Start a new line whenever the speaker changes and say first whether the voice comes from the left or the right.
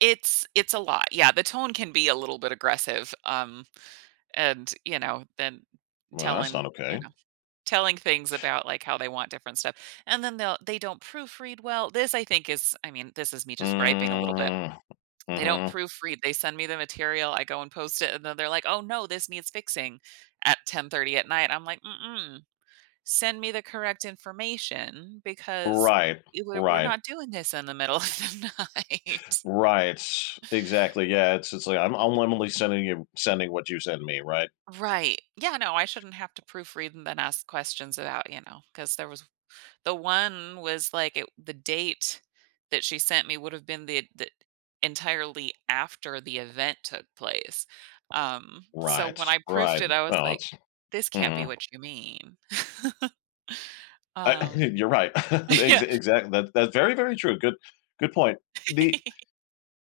right: It's it's a lot, yeah, the tone can be a little bit aggressive, um, and, you know, then
left: Well, that's
right: telling
left: not
right: you
left: okay.
right: know, telling things about, like, how they want different stuff, and then they'll they don't proofread well this I think is I mean, this is me just griping a little bit.
left: Mm,
right: They don't
left: mhm.
right: proofread, they send me the material, I go and post it, and then they're like, "Oh, no, this needs fixing," at 10:30 at night. I'm like, "Mm-mm, send me the correct information because,
left: Right,
right: eh, we're we're
left: right.
right: not doing this in the middle of the night."
left: Right. Exactly, yeah. It's it's, like, "I'm I'm only sending you sending what you send me," right?
right: Right. Yeah, no, I shouldn't have to proofread and then ask questions about, you know 'cause there was the 1 was like, eh, the date that she sent me would have been the the entirely after the event took place, um, so
left: Right,
right: when I proofed
left: right.
right: it, I was
left: Well,
right: like,
left: it's
right: "This can't be
left: mm.
right: what you mean."
left: I
right: um,
left: you're right. Ex
right: yeah.
left: exact that's that's very, very true, good good point. The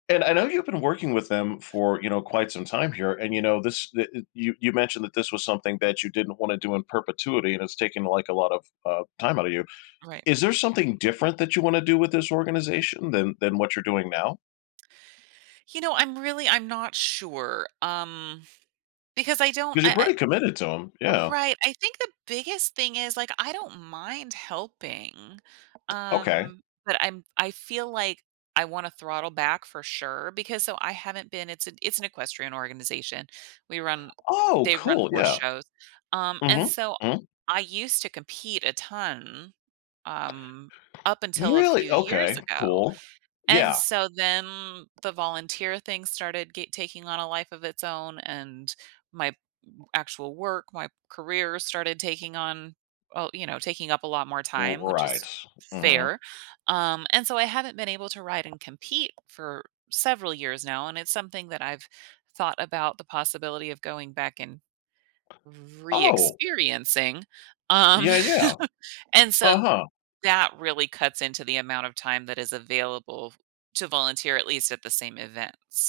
left: and I know you've been working with them for, you know, quite some time here, and you know, this the uh you you mentioned that this was something that you didn't wanna do in perpetuity and it's taken, like, a lot of, uh, time out of you.
right: Right.
left: Is there something different that you wanna do with this organization than than what you're doing now?
right: You know, I'm really I'm not sure, um, because I don't
left: 'Cause you're
right: I
left: pretty committed to 'em,
right: I
left: yeah.
right: right, I think the biggest thing is, like, I don't mind helping,
left: Okay.
right: um, but I'm I feel like I wanna throttle back for sure because so, I haven't been it's an it's an equestrian organization. We run
left: Oh,
right: they run
left: cool,
right: horse
left: yeah.
right: shows, um, and
left: Mhm,
right: so
left: mm.
right: I used to compete a ton, um, up until a
left: Really?
right: few years
left: Okay,
right: ago,
left: cool.
right: and
left: Yeah.
right: so then the volunteer thing started get taking on a life of its own, and my actual work, my career started taking on oh, you know, taking up a lot more
left: R
right: time, which
left: Right,
right: is
left: mhm.
right: fair, um, and so I haven't been able to ride and compete for several years now, and it's something that I've thought about the possibility of going back and
left: Oh.
right: reexperiencing, um
left: Yeah, yeah.
right: and so
left: Uh-huh.
right: that really cuts into the amount of time that is available to volunteer, at least at the same events.